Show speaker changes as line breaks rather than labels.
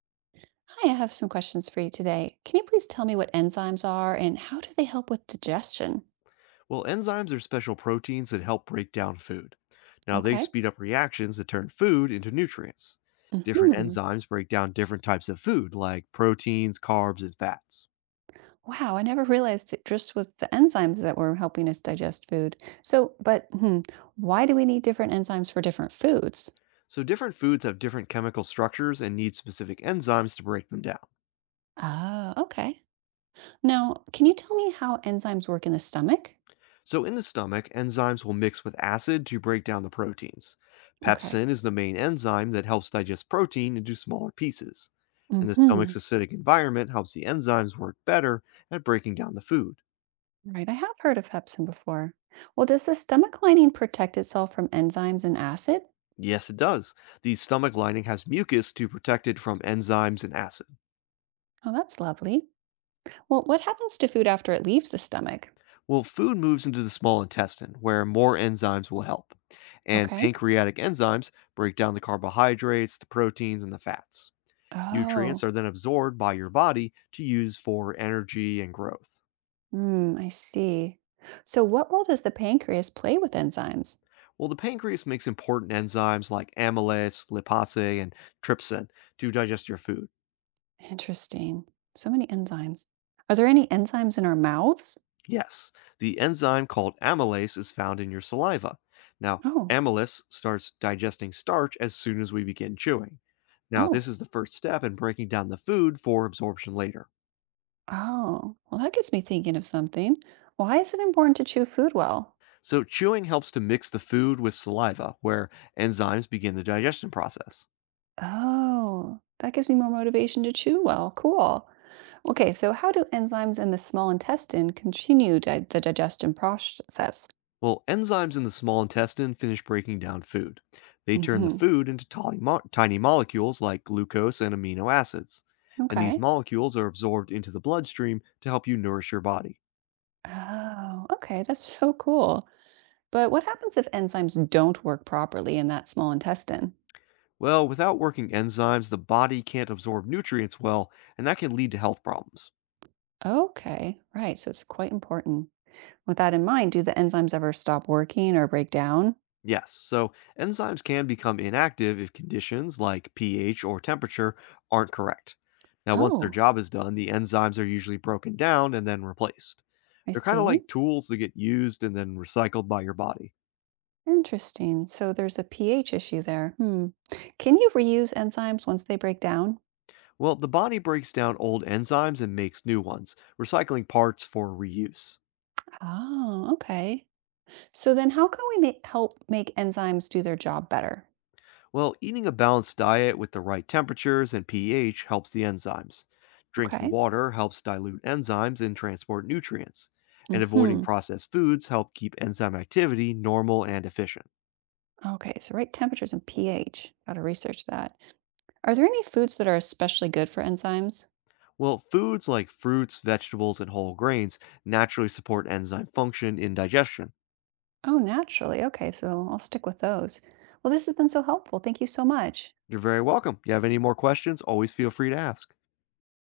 Hi, I have some questions for you today. Can you please tell me what enzymes are and how do they help with digestion?
Well, enzymes are special proteins that help break down food. Now, they
Okay.
speed up reactions that turn food into nutrients. Different
Hmm.
enzymes break down different types of food, like proteins, carbs, and fats.
Wow, I never realized it just was the enzymes that were helping us digest food. So, but why do we need different enzymes for different foods?
So, different foods have different chemical structures and need specific enzymes to break them down.
Ah, okay. Now, can you tell me how enzymes work in the stomach?
So, in the stomach, enzymes will mix with acid to break down the proteins.
Okay.
Pepsin is the main enzyme that helps digest protein into smaller pieces. And the
Hmm.
stomach's acidic environment helps the enzymes work better at breaking down the food.
Right, I have heard of pepsin before. Well, does the stomach lining protect itself from enzymes and acid?
Yes, it does. The stomach lining has mucus to protect it from enzymes and acid.
Oh, that's lovely. Well, what happens to food after it leaves the stomach?
Well, food moves into the small intestine, where more enzymes will help. And
Okay.
pancreatic enzymes break down the carbohydrates, the proteins, and the fats. Nutrients
Oh,
are then absorbed by your body to use for energy and growth.
I see. So, what role does the pancreas play with enzymes?
Well, the pancreas makes important enzymes like amylase, lipase, and trypsin to digest your food.
Interesting. So many enzymes. Are there any enzymes in our mouths?
Yes, the enzyme called amylase is found in your saliva. Now,
Oh,
amylase starts digesting starch as soon as we begin chewing. Now, this
oh,
is the first step in breaking down the food for absorption later.
oh. Well, that gets me thinking of something. Why is it important to chew food well?
So, chewing helps to mix the food with saliva, where enzymes begin the digestion process.
Oh, that gives me more motivation to chew well. Cool. Okay, so how do enzymes in the small intestine continue the digestion process?
Well, enzymes in the small intestine finish breaking down food. They turn the
Hmm.
food into tiny, tiny molecules like glucose and amino acids. And these
Okay.
molecules are absorbed into the bloodstream to help you nourish your body.
Oh, okay. That's so cool. But what happens if enzymes don't work properly in that small intestine?
Well, without working enzymes, the body can't absorb nutrients well, and that can lead to health problems.
Okay, right. So it's quite important. With that in mind, do the enzymes ever stop working or break down?
Yes, so enzymes can become inactive if conditions like pH or temperature aren't correct. Now, once their
Oh,
job is done, the enzymes are usually broken down and then replaced.
I
They're kind of like
see.
tools that get used and then recycled by your body.
Interesting. So there's a pH issue there. Hmm. Can you reuse enzymes once they break down?
Well, the body breaks down old enzymes and makes new ones, recycling parts for reuse.
Oh, okay. So then how can we help make enzymes do their job better?
Well, eating a balanced diet with the right temperatures and pH helps the enzymes. Drinking
Okay.
water helps dilute enzymes and transport nutrients. And avoiding
Mm-hmm.
processed foods help keep enzyme activity normal and efficient.
Okay, so right temperatures and pH. Got to research that. Are there any foods that are especially good for enzymes?
Well, foods like fruits, vegetables, and whole grains naturally support enzyme function in digestion.
Oh, naturally. Okay, so I'll stick with those. Well, this has been so helpful. Thank you so much.
You're very welcome. You have any more questions, always feel free to ask.